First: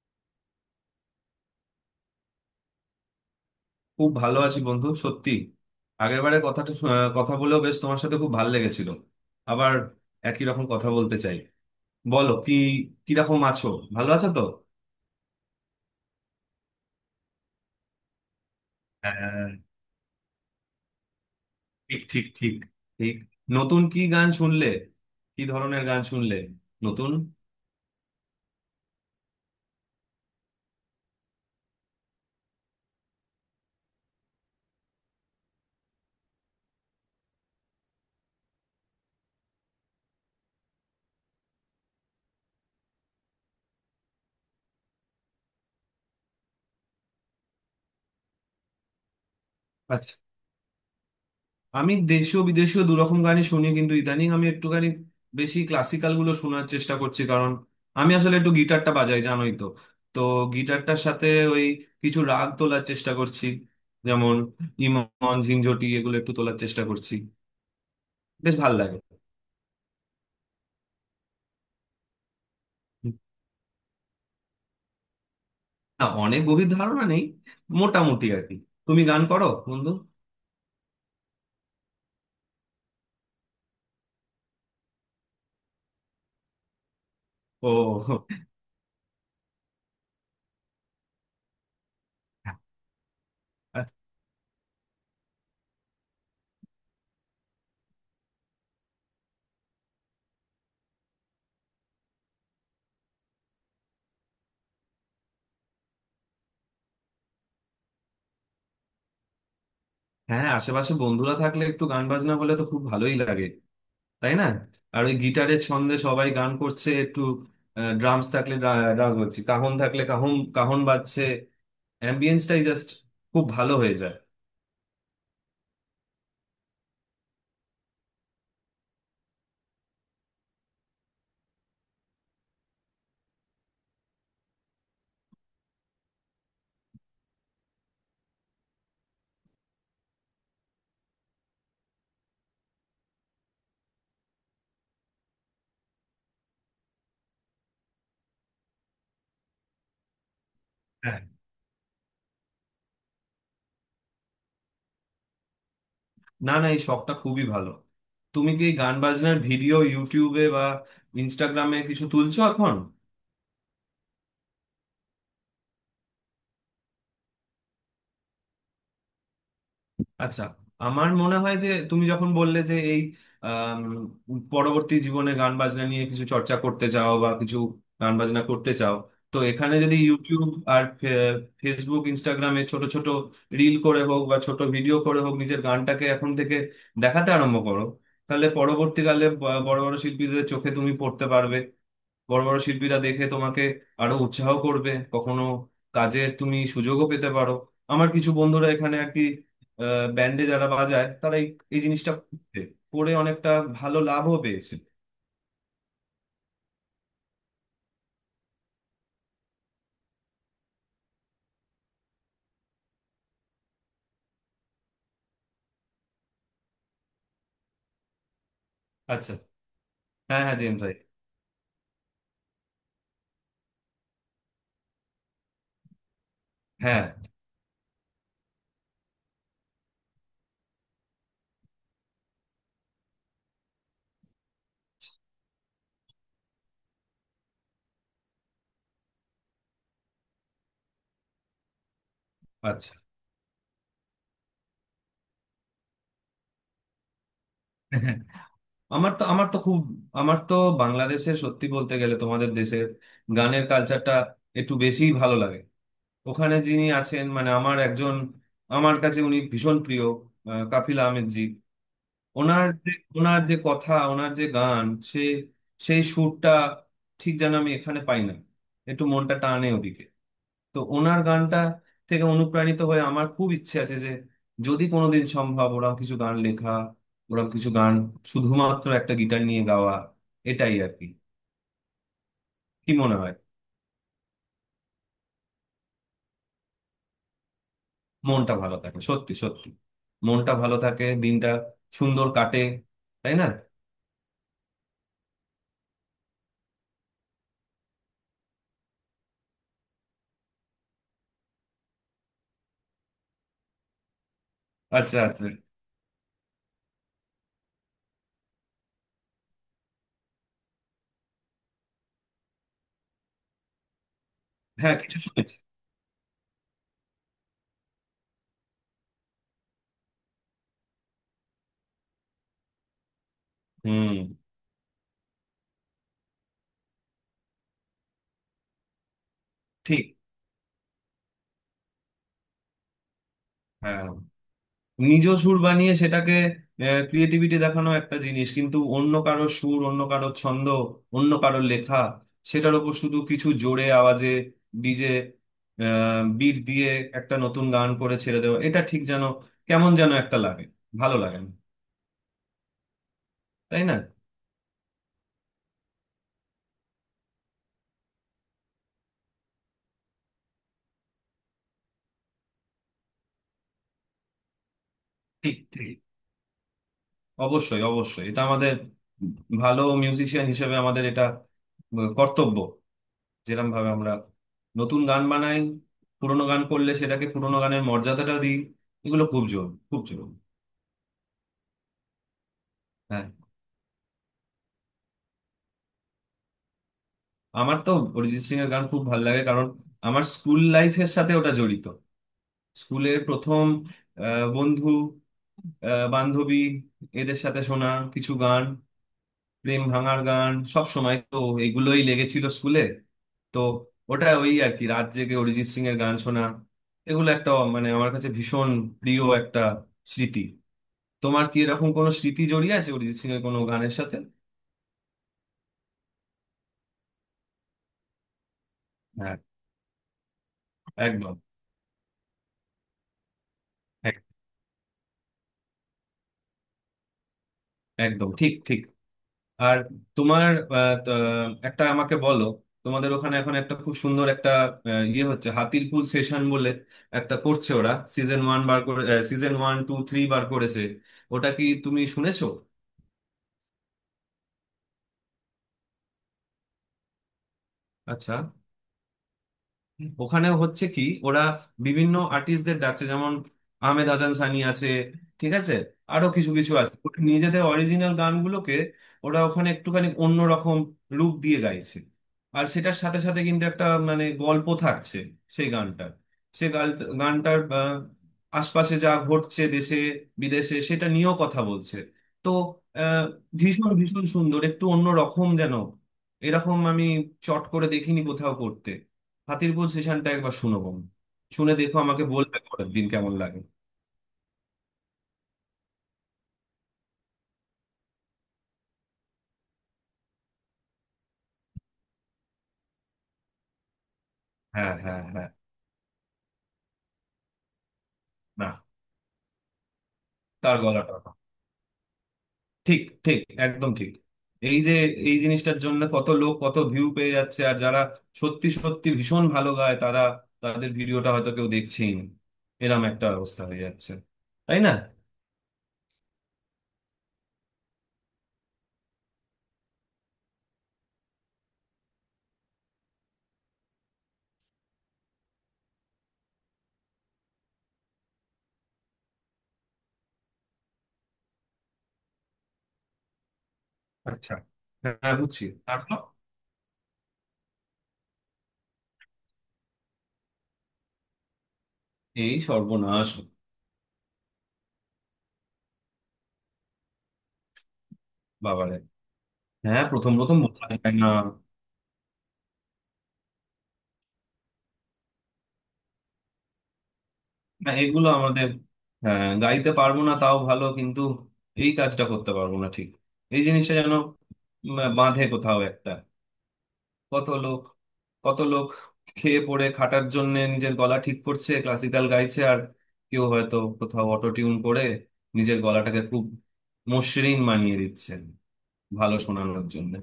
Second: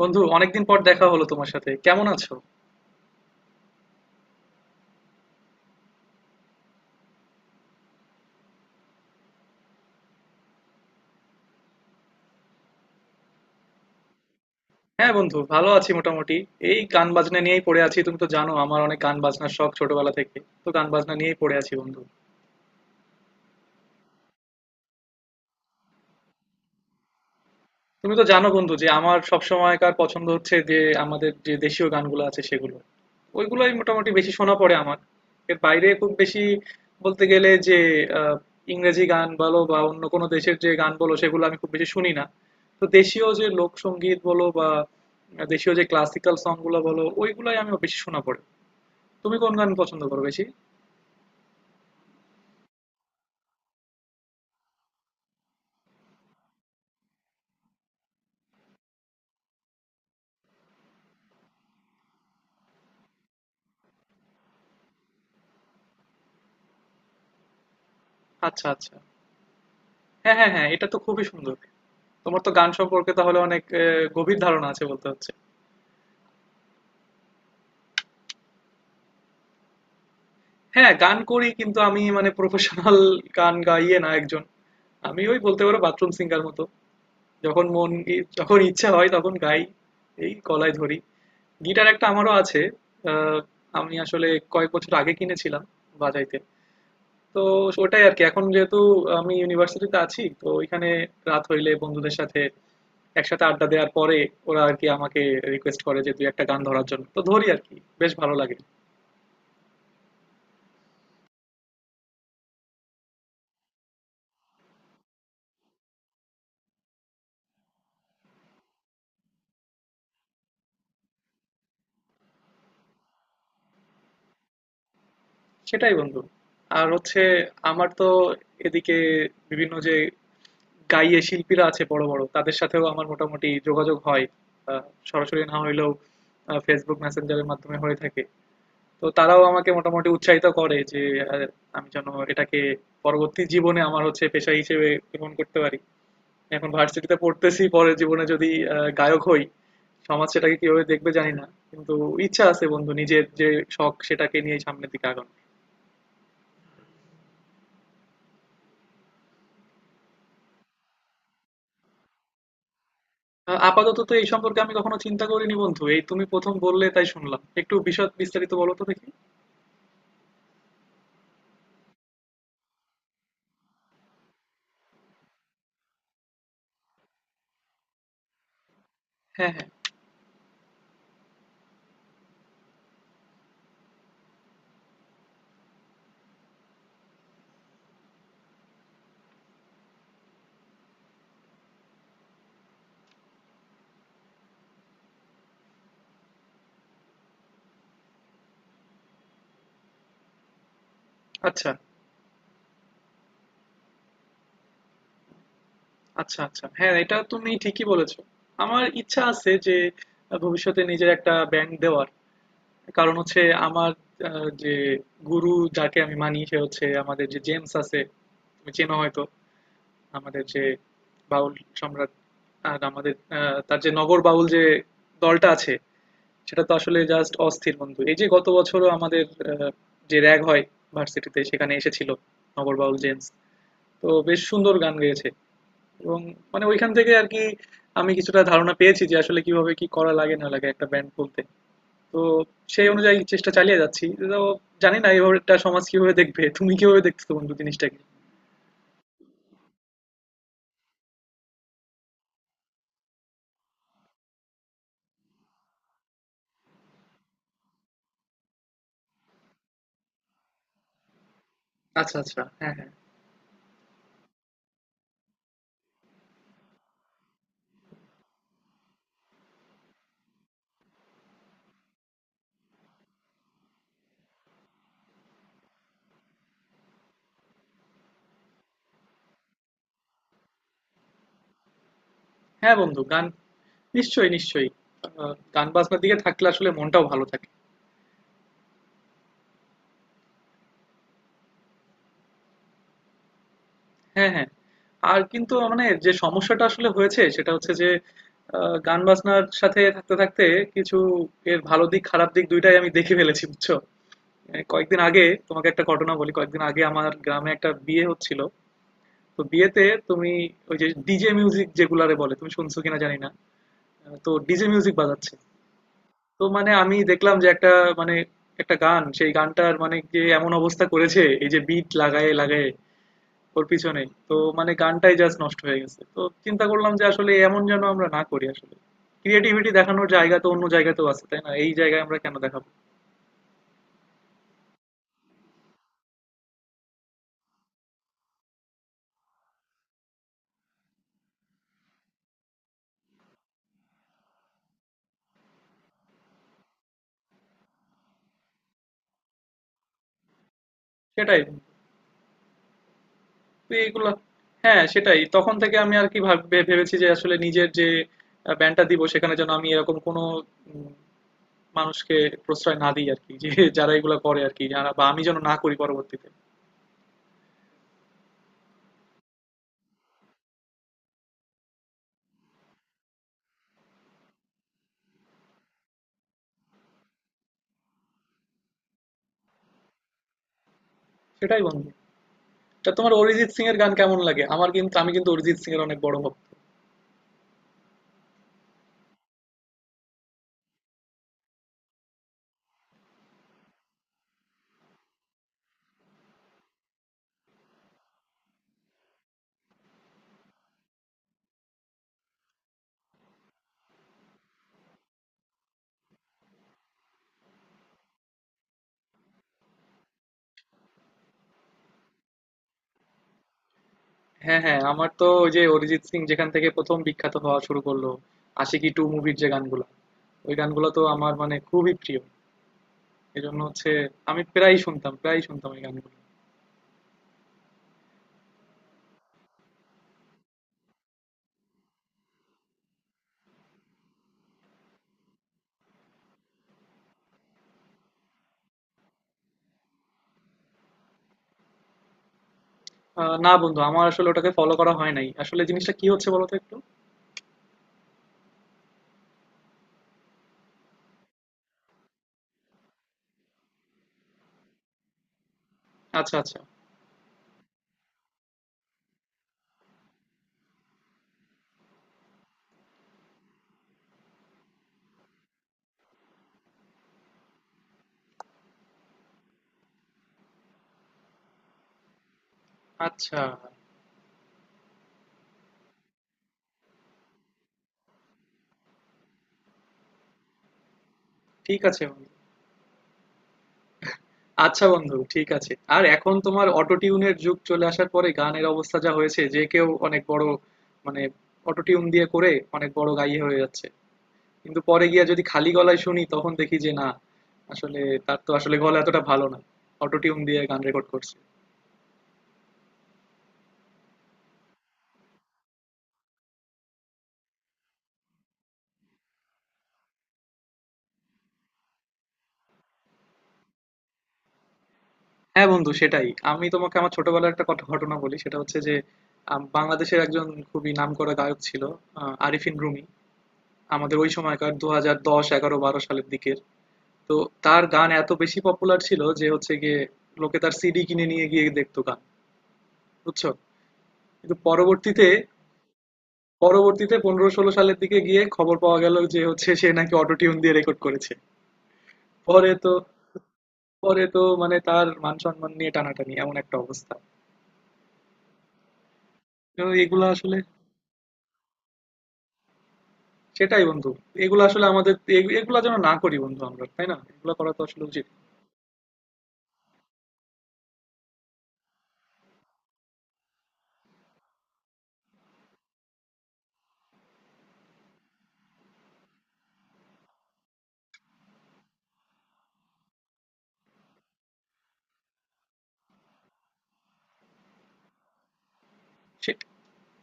বন্ধু, অনেকদিন পর দেখা হলো তোমার সাথে। কেমন আছো? খুব ভালো আছি বন্ধু, সত্যি। আগের বারে কথাটা কথা বলেও বেশ তোমার সাথে খুব ভালো লেগেছিল। আবার একই রকম কথা বলতে চাই। বলো কি, কিরকম আছো? ভালো আছো তো? হ্যাঁ বন্ধু, ভালো আছি মোটামুটি। এই গান বাজনা নিয়েই পড়ে আছি। তুমি তো জানো আমার অনেক গান হ্যাঁ। বাজনার শখ ছোটবেলা থেকে। তো গান বাজনা নিয়েই পড়ে আছি বন্ধু। ঠিক ঠিক ঠিক। ঠিক। নতুন কি গান শুনলে? কি ধরনের গান শুনলে নতুন? তুমি তো জানো বন্ধু যে আমার সব সময়কার পছন্দ হচ্ছে যে আমাদের যে দেশীয় গানগুলো আছে সেগুলো, ওইগুলোই মোটামুটি বেশি শোনা পড়ে আমার। এর বাইরে খুব বেশি বলতে গেলে যে আহ, ইংরেজি গান বলো বা অন্য কোনো দেশের যে গান বলো, সেগুলো আমি খুব বেশি শুনি না। তো দেশীয় যে লোকসঙ্গীত বলো বা দেশীয় যে ক্লাসিক্যাল সং গুলো বলো, ওইগুলাই আমি বেশি শোনা পড়ে। তুমি কোন গান পছন্দ আচ্ছা, করো বেশি? আমি দেশীয় বিদেশীয় দুরকম গানই শুনি, কিন্তু ইদানিং আমি একটুখানি বেশি ক্লাসিক্যাল গুলো শোনার চেষ্টা করছি, কারণ আমি আসলে একটু গিটারটা বাজাই, জানোই তো। তো গিটারটার সাথে ওই কিছু রাগ তোলার চেষ্টা করছি, যেমন ইমন, ঝিনঝটি, এগুলো একটু তোলার চেষ্টা করছি। বেশ আচ্ছা ভাল আচ্ছা। লাগে। হ্যাঁ হ্যাঁ হ্যাঁ, এটা তো খুবই সুন্দর। তোমার তো গান সম্পর্কে তাহলে অনেক গভীর ধারণা আছে বলতে হচ্ছে। না, অনেক গভীর ধারণা নেই, মোটামুটি আর কি। তুমি গান করো বন্ধু? হ্যাঁ, গান করি কিন্তু আমি মানে প্রফেশনাল গান গাইয়ে না একজন। আমি ওই বলতে পারো বাথরুম সিঙ্গার মতো। ও। যখন ইচ্ছা হয় তখন গাই। এই গলায় ধরি। গিটার একটা আমারও আছে। আহ, আমি আসলে কয়েক বছর আগে কিনেছিলাম বাজাইতে। তো ওটাই আর কি। এখন যেহেতু আমি ইউনিভার্সিটিতে আছি তো ওইখানে রাত হইলে বন্ধুদের সাথে একসাথে আড্ডা দেওয়ার পরে ওরা আর কি আমাকে রিকোয়েস্ট করে যে দুই একটা গান ধরার জন্য। তো ধরি আর কি। বেশ ভালো লাগে। হ্যাঁ, আশেপাশে বন্ধুরা থাকলে একটু গান বাজনা বলে তো খুব ভালোই লাগে, তাই না? আর ওই গিটারের ছন্দে সবাই গান করছে একটু, ড্রামস থাকলে ড্রামস বাজছে, কাহন থাকলে কাহন কাহন বাজছে, অ্যাম্বিয়েন্সটাই জাস্ট খুব ভালো হয়ে যায়। সেটাই বন্ধু। আর হচ্ছে আমার তো এদিকে বিভিন্ন যে গাইয়ে শিল্পীরা আছে বড় বড়, তাদের সাথেও আমার মোটামুটি যোগাযোগ হয়। আহ, সরাসরি না হইলেও ফেসবুক মেসেঞ্জারের মাধ্যমে হয়ে থাকে। তো তারাও আমাকে মোটামুটি উৎসাহিত করে যে আহ, আমি যেন এটাকে পরবর্তী জীবনে আমার হচ্ছে পেশা হিসেবে গ্রহণ করতে পারি। এখন ভার্সিটিতে পড়তেছি, পরে জীবনে যদি গায়ক হই, সমাজ সেটাকে কিভাবে দেখবে হ্যাঁ। জানি না, কিন্তু ইচ্ছা আছে বন্ধু নিজের যে শখ সেটাকে নিয়ে সামনের দিকে আগানো। না না, এই শখটা খুবই ভালো। তুমি কি এই গান বাজনার ভিডিও ইউটিউবে বা ইনস্টাগ্রামে কিছু তুলছো এখন? আপাতত তো এই সম্পর্কে আমি কখনো চিন্তা করিনি বন্ধু, এই তুমি প্রথম বললে, তাই শুনলাম একটু। বিশদ বিস্তারিত বলো তো দেখি। আচ্ছা, আমার মনে হয় যে তুমি যখন বললে যে এই আম, পরবর্তী জীবনে গান বাজনা নিয়ে কিছু চর্চা করতে চাও বা কিছু গান বাজনা করতে চাও, তো হ্যাঁ হ্যাঁ। এখানে যদি ইউটিউব আর ফেসবুক ইনস্টাগ্রামে ছোট ছোট রিল করে হোক বা ছোট ভিডিও করে হোক, নিজের গানটাকে এখন থেকে দেখাতে আরম্ভ করো, তাহলে পরবর্তীকালে বড় বড় শিল্পীদের চোখে তুমি পড়তে পারবে। বড় বড় শিল্পীরা দেখে তোমাকে আরো উৎসাহ করবে, কখনো কাজের তুমি সুযোগও পেতে পারো। আমার কিছু বন্ধুরা এখানে আর কি ব্যান্ডে যারা বাজায় তারা এই আচ্ছা। এই জিনিসটা করছে। করে অনেকটা ভালো লাভও পেয়েছে। আচ্ছা আচ্ছা, হ্যাঁ, এটা তুমি ঠিকই বলেছো। আমার ইচ্ছা আছে যে ভবিষ্যতে নিজের একটা ব্যাংক দেওয়ার। কারণ হচ্ছে আমার যে গুরু যাকে আমি মানি, সে হচ্ছে আমাদের যে জেমস আছে, তুমি চেনো হয়তো। আচ্ছা। হ্যাঁ আমাদের হ্যাঁ, যে জেমস ভাই। বাউল সম্রাট, আর আমাদের তার যে নগর বাউল যে দলটা আছে, সেটা তো আসলে হ্যাঁ। জাস্ট অস্থির বন্ধু। এই যে গত বছরও আমাদের আহ, যে র‍্যাগ হয় ভার্সিটিতে, সেখানে এসেছিল নগর বাউল জেমস। তো বেশ সুন্দর গান গেয়েছে, এবং মানে ওইখান থেকে আর কি আমি কিছুটা ধারণা পেয়েছি যে আসলে কিভাবে কি করা লাগে না লাগে একটা ব্যান্ড খুলতে। তো সেই আচ্ছা। অনুযায়ী চেষ্টা চালিয়ে যাচ্ছি। তো জানি না, এভাবে এটা সমাজ কিভাবে দেখবে, তুমি কিভাবে দেখছো বন্ধু জিনিসটাকে? আমার তো খুব, আমার তো বাংলাদেশে সত্যি বলতে গেলে তোমাদের দেশের গানের কালচারটা একটু বেশিই ভালো লাগে। ওখানে যিনি আছেন মানে আমার একজন, আমার কাছে উনি ভীষণ প্রিয়, কাফিল আহমেদ জি। আচ্ছা আচ্ছা, ওনার হ্যাঁ হ্যাঁ। যে ওনার যে কথা, ওনার যে গান, সে সেই সুরটা ঠিক যেন আমি এখানে পাই না, একটু মনটা টানে ওদিকে। তো ওনার গানটা থেকে অনুপ্রাণিত হয়ে আমার খুব ইচ্ছে আছে যে যদি কোনোদিন সম্ভব ওরকম কিছু গান লেখা, ওরকম কিছু গান শুধুমাত্র একটা গিটার নিয়ে গাওয়া, এটাই আর কি। হ্যাঁ কি বন্ধু, মনে গান হয়? নিশ্চয়ই নিশ্চয়ই গান বাজনার দিকে থাকলে আসলে মনটাও ভালো থাকে। মনটা ভালো থাকে, সত্যি সত্যি মনটা ভালো থাকে, দিনটা সুন্দর কাটে, তাই না? হ্যাঁ হ্যাঁ। আর কিন্তু মানে যে সমস্যাটা আসলে হয়েছে, সেটা হচ্ছে যে গান বাজনার সাথে থাকতে থাকতে কিছু এর ভালো দিক খারাপ দিক দুইটাই আমি দেখে ফেলেছি, বুঝছো। এই কয়েকদিন আচ্ছা আগে আচ্ছা। তোমাকে একটা ঘটনা বলি। কয়েকদিন আগে আমার গ্রামে একটা বিয়ে হচ্ছিল। তো বিয়েতে তুমি ওই যে ডিজে মিউজিক যেগুলারে বলে, তুমি শুনছো কিনা জানি না। তো ডিজে মিউজিক হ্যাঁ কিছু বাজাচ্ছে। শুনেছি। তো মানে আমি দেখলাম যে একটা, মানে একটা গান, সেই গানটার মানে যে এমন অবস্থা করেছে এই যে বিট লাগায়ে লাগায়ে ওর পিছনেই। হুম। তো মানে গানটাই জাস্ট নষ্ট হয়ে গেছে। তো চিন্তা করলাম যে আসলে এমন যেন আমরা না করি আসলে। ক্রিয়েটিভিটি ঠিক। দেখানোর জায়গা তো অন্য জায়গাতেও আছে, তাই না? এই জায়গায় আমরা কেন দেখাবো? হ্যাঁ, নিজ সুর বানিয়ে সেটাকে ক্রিয়েটিভিটি দেখানো একটা জিনিস, কিন্তু অন্য কারো সুর, অন্য কারো ছন্দ, অন্য কারো লেখা, সেটার ওপর শুধু কিছু জোরে আওয়াজে ডিজে বিট দিয়ে একটা নতুন গান করে ছেড়ে দেওয়া, এটা ঠিক যেন কেমন যেন একটা লাগে, ভালো লাগে সেটাই। না, তো তাই না? এইগুলা হ্যাঁ, সেটাই। তখন থেকে আমি আর কি ভাব ভে ভেবেছি যে আসলে নিজের যে আ ব্যান্ডটা দিব, সেখানে যেন আমি এরকম কোনো উম মানুষকে প্রশ্রয় না দিই আরকি। যে যারা এগুলা করে আরকি, যারা, বা আমি যেন না ঠিক করি ঠিক। পরবর্তীতে। অবশ্যই অবশ্যই, এটা আমাদের ভালো মিউজিশিয়ান হিসেবে আমাদের এটা কর্তব্য। যেরকম ভাবে আমরা নতুন গান বানাই, পুরোনো গান করলে সেটাকে পুরোনো গানের মর্যাদাটা দিই। এগুলো খুব জোর, খুব জোর। সেটাই বন্ধু। তা তোমার হ্যাঁ। অরিজিৎ সিং এর গান কেমন লাগে? আমার কিন্তু আমি কিন্তু অরিজিৎ সিং এর অনেক বড় ভক্ত। আমার তো অরিজিৎ সিং এর গান খুব ভালো লাগে, কারণ আমার স্কুল লাইফের সাথে ওটা জড়িত। স্কুলের প্রথম বন্ধু, বান্ধবী, এদের সাথে শোনা কিছু গান, প্রেম ভাঙার গান, সব সময় তো এগুলোই লেগেছিল স্কুলে। তো ওটা ওই আর কি, রাত জেগে অরিজিৎ সিং এর গান শোনা, এগুলো একটা মানে আমার কাছে ভীষণ প্রিয় একটা স্মৃতি। তোমার কি এরকম কোনো স্মৃতি জড়িয়ে আছে অরিজিৎ সিং এর কোনো গানের সাথে? হ্যাঁ হ্যাঁ, আমার তো ওই যে অরিজিৎ সিং যেখান থেকে প্রথম বিখ্যাত হওয়া শুরু করলো, আশিকি টু মুভির হ্যাঁ। যে গানগুলো, ওই গানগুলো তো আমার একদম। মানে খুবই প্রিয়। এজন্য হচ্ছে এক- আমি প্রায়ই শুনতাম ওই গানগুলো। একদম ঠিক ঠিক। আর তোমার আহ, ত- একটা আমাকে বলো, তোমাদের ওখানে এখন একটা খুব সুন্দর একটা ইয়ে হচ্ছে হাতির পুল সেশন বলে একটা করছে, ওরা সিজন ওয়ান বার করে, সিজন ওয়ান টু থ্রি বার করেছে। ওটা কি তুমি শুনেছো? না বন্ধু, আমার আসলে ওটাকে ফলো করা হয় নাই। আসলে জিনিসটা কি হচ্ছে বলো তো একটু। আচ্ছা, ওখানে হচ্ছে কি ওরা বিভিন্ন আর্টিস্টদের ডাকছে, যেমন আহমেদ হাসান সানি আছে, ঠিক আছে, আরো আচ্ছা কিছু আচ্ছা। কিছু আছে। ওরা নিজেদের অরিজিনাল গানগুলোকে ওরা ওখানে একটুখানি অন্যরকম রূপ দিয়ে গাইছে। আর সেটার সাথে সাথে কিন্তু একটা মানে গল্প থাকছে সেই গানটার। সেই গানটার আশপাশে যা ঘটছে দেশে বিদেশে সেটা নিয়েও কথা বলছে। তো আহ, আচ্ছা, ভীষণ ভীষণ সুন্দর, একটু অন্য রকম যেন। এরকম আমি চট করে দেখিনি কোথাও করতে। হাতির পুল সেশনটা একবার শুনো বোন। শুনে ঠিক দেখো, আছে আমাকে বন্ধু। বলবে পরের দিন কেমন লাগে। আচ্ছা বন্ধু, ঠিক আছে। আর এখন তোমার অটো টিউনের যুগ চলে আসার পরে গানের অবস্থা যা হয়েছে যে কেউ অনেক বড়, মানে অটো টিউন দিয়ে করে অনেক বড় গাইয়ে হয়ে যাচ্ছে, কিন্তু হ্যাঁ পরে হ্যাঁ গিয়ে যদি হ্যাঁ। খালি গলায় শুনি তখন দেখি যে না, আসলে তার তো আসলে না, গলা এতটা ভালো না। অটোটিউন দিয়ে তার গান রেকর্ড গলাটা না। করছে। ঠিক ঠিক, একদম ঠিক। এই যে এই জিনিসটার জন্য কত লোক কত ভিউ পেয়ে যাচ্ছে, আর যারা সত্যি সত্যি ভীষণ ভালো গায় তারা, তাদের ভিডিওটা হয়তো কেউ দেখছেই না। এরম একটা অবস্থা হয়ে যাচ্ছে, তাই না? হ্যাঁ বন্ধু সেটাই। আমি তোমাকে আমার ছোটবেলার একটা ঘটনা বলি। সেটা হচ্ছে যে বাংলাদেশের একজন খুবই নামকরা গায়ক ছিল, আরিফিন রুমি, আমাদের ওই সময়কার 2010-11-12 সালের দিকের। তো তার গান এত বেশি পপুলার ছিল যে হচ্ছে গিয়ে লোকে তার সিডি কিনে নিয়ে গিয়ে দেখতো গান, বুঝছো। কিন্তু আচ্ছা। পরবর্তীতে, হ্যাঁ বুঝছি, তারপর? 2015-16 সালের দিকে গিয়ে খবর পাওয়া গেল যে হচ্ছে সে নাকি অটোটিউন দিয়ে রেকর্ড করেছে। এই পরে তো সর্বনাশ। পরে তো মানে তার মান সম্মান নিয়ে টানাটানি, এমন একটা অবস্থা। বাবারে। তো হ্যাঁ, এগুলা প্রথম আসলে প্রথম বোঝা যায় না। সেটাই বন্ধু। এগুলা আসলে আমাদের এগুলা যেন না করি বন্ধু আমরা, তাই না? এগুলা করা তো না, আসলে উচিত এগুলো আমাদের, হ্যাঁ, গাইতে পারবো না তাও ভালো, কিন্তু এই কাজটা করতে পারবো না। ঠিক। এই জিনিসটা যেন বাঁধে কোথাও একটা। কত লোক, কত লোক খেয়ে পড়ে খাটার জন্য নিজের গলা ঠিক করছে, ক্লাসিক্যাল গাইছে, আর কেউ হয়তো কোথাও অটো টিউন করে নিজের গলাটাকে খুব মসৃণ বানিয়ে দিচ্ছেন ভালো সে- শোনানোর জন্য।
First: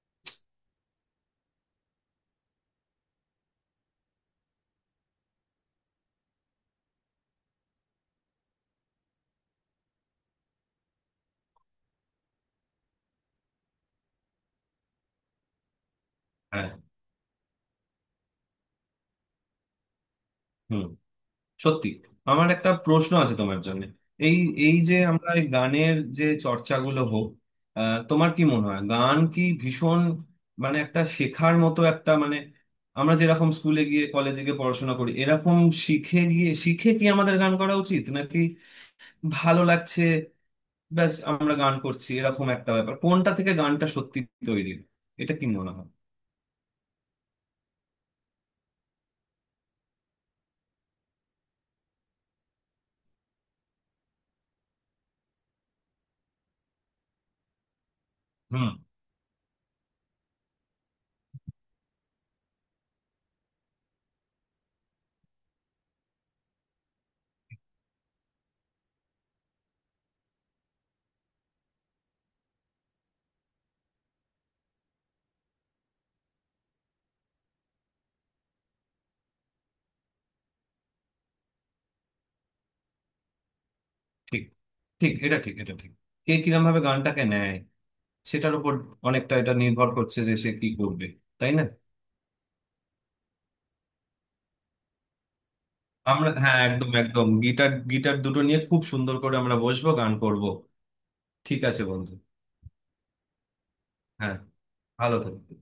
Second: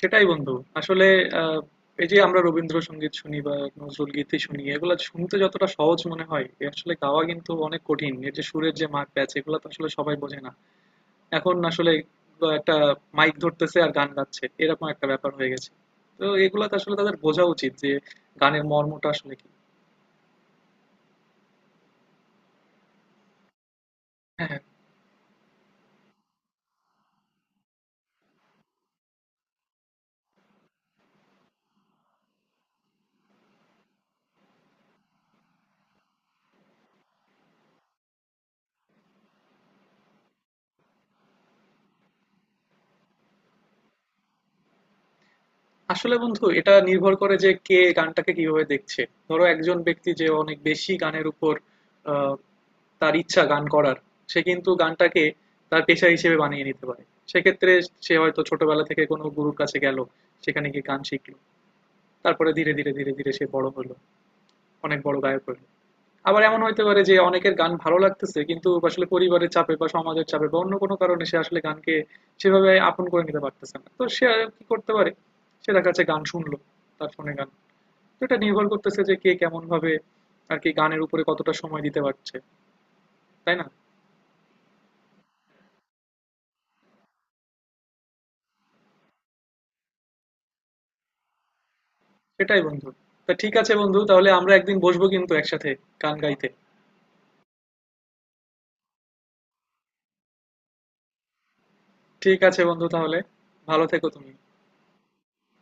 সেটাই বন্ধু। আসলে আহ, এই যে আমরা রবীন্দ্রসঙ্গীত শুনি বা নজরুল গীতি শুনি, এগুলা শুনতে যতটা সহজ মনে হয়, এ আসলে গাওয়া কিন্তু অনেক কঠিন। এর যে সুরের যে মার প্যাচ, এগুলা তো আসলে সবাই বোঝে না। এখন আসলে একটা মাইক ধরতেছে আর গান গাচ্ছে, এরকম একটা ব্যাপার হয়ে গেছে। তো এগুলা হ্যাঁ। তো আসলে তাদের বোঝা উচিত যে গানের মর্মটা আসলে কি। হুম। সত্যি। আমার একটা প্রশ্ন আছে তোমার জন্য। এই হ্যাঁ, হ্যাঁ। এই যে আমরা এই গানের যে চর্চাগুলো হোক, তোমার কি মনে হয় গান কি ভীষণ মানে একটা শেখার মতো একটা মানে, আমরা যেরকম স্কুলে গিয়ে কলেজে গিয়ে পড়াশোনা করি এরকম শিখে গিয়ে, শিখে কি আমাদের গান করা উচিত, নাকি ভালো লাগছে ব্যাস আমরা গান করছি এরকম একটা ব্যাপার, কোনটা থেকে গানটা সত্যি তৈরি? এটা কি মনে হয়? আসলে বন্ধু, এটা নির্ভর করে যে কে গানটাকে কিভাবে দেখছে। ধরো একজন ব্যক্তি যে অনেক বেশি গানের উপর আহ, তার ইচ্ছা গান করার, সে কিন্তু গানটাকে তার পেশা হিসেবে বানিয়ে নিতে পারে। সেক্ষেত্রে সে হয়তো হুম। ছোটবেলা থেকে কোনো গুরুর কাছে গেল, সেখানে গিয়ে গান শিখলো, তারপরে ধীরে ধীরে সে বড় হলো, অনেক বড় গায়ক হলো। আবার এমন হইতে পারে যে অনেকের গান ভালো লাগতেছে কিন্তু আসলে পরিবারের চাপে বা সমাজের চাপে বা অন্য কোনো কারণে সে আসলে গানকে সেভাবে আপন করে নিতে পারতেছে না, তো সে আর কি করতে পারে? সে দেখা যাচ্ছে গান শুনলো, তার ফোনে গান। তো এটা নির্ভর করতেছে যে কে কেমন ভাবে আর কি গানের উপরে কতটা সময় দিতে পারছে, তাই না? ঠিক ঠিক, এটা ঠিক, এটা ঠিক। কে কিরম ভাবে গানটাকে নেয় সেটার উপর অনেকটা এটা নির্ভর করছে যে সে কি করবে, তাই না? সেটাই বন্ধু। তা ঠিক আছে বন্ধু, তাহলে আমরা একদিন বসবো কিন্তু একসাথে গান আমরা, গাইতে। হ্যাঁ, একদম একদম, গিটার গিটার দুটো নিয়ে খুব সুন্দর করে আমরা বসবো, গান করব। ঠিক আছে বন্ধু। ঠিক আছে বন্ধু, তাহলে ভালো থেকো তুমি। হ্যাঁ, ভালো থাকবে।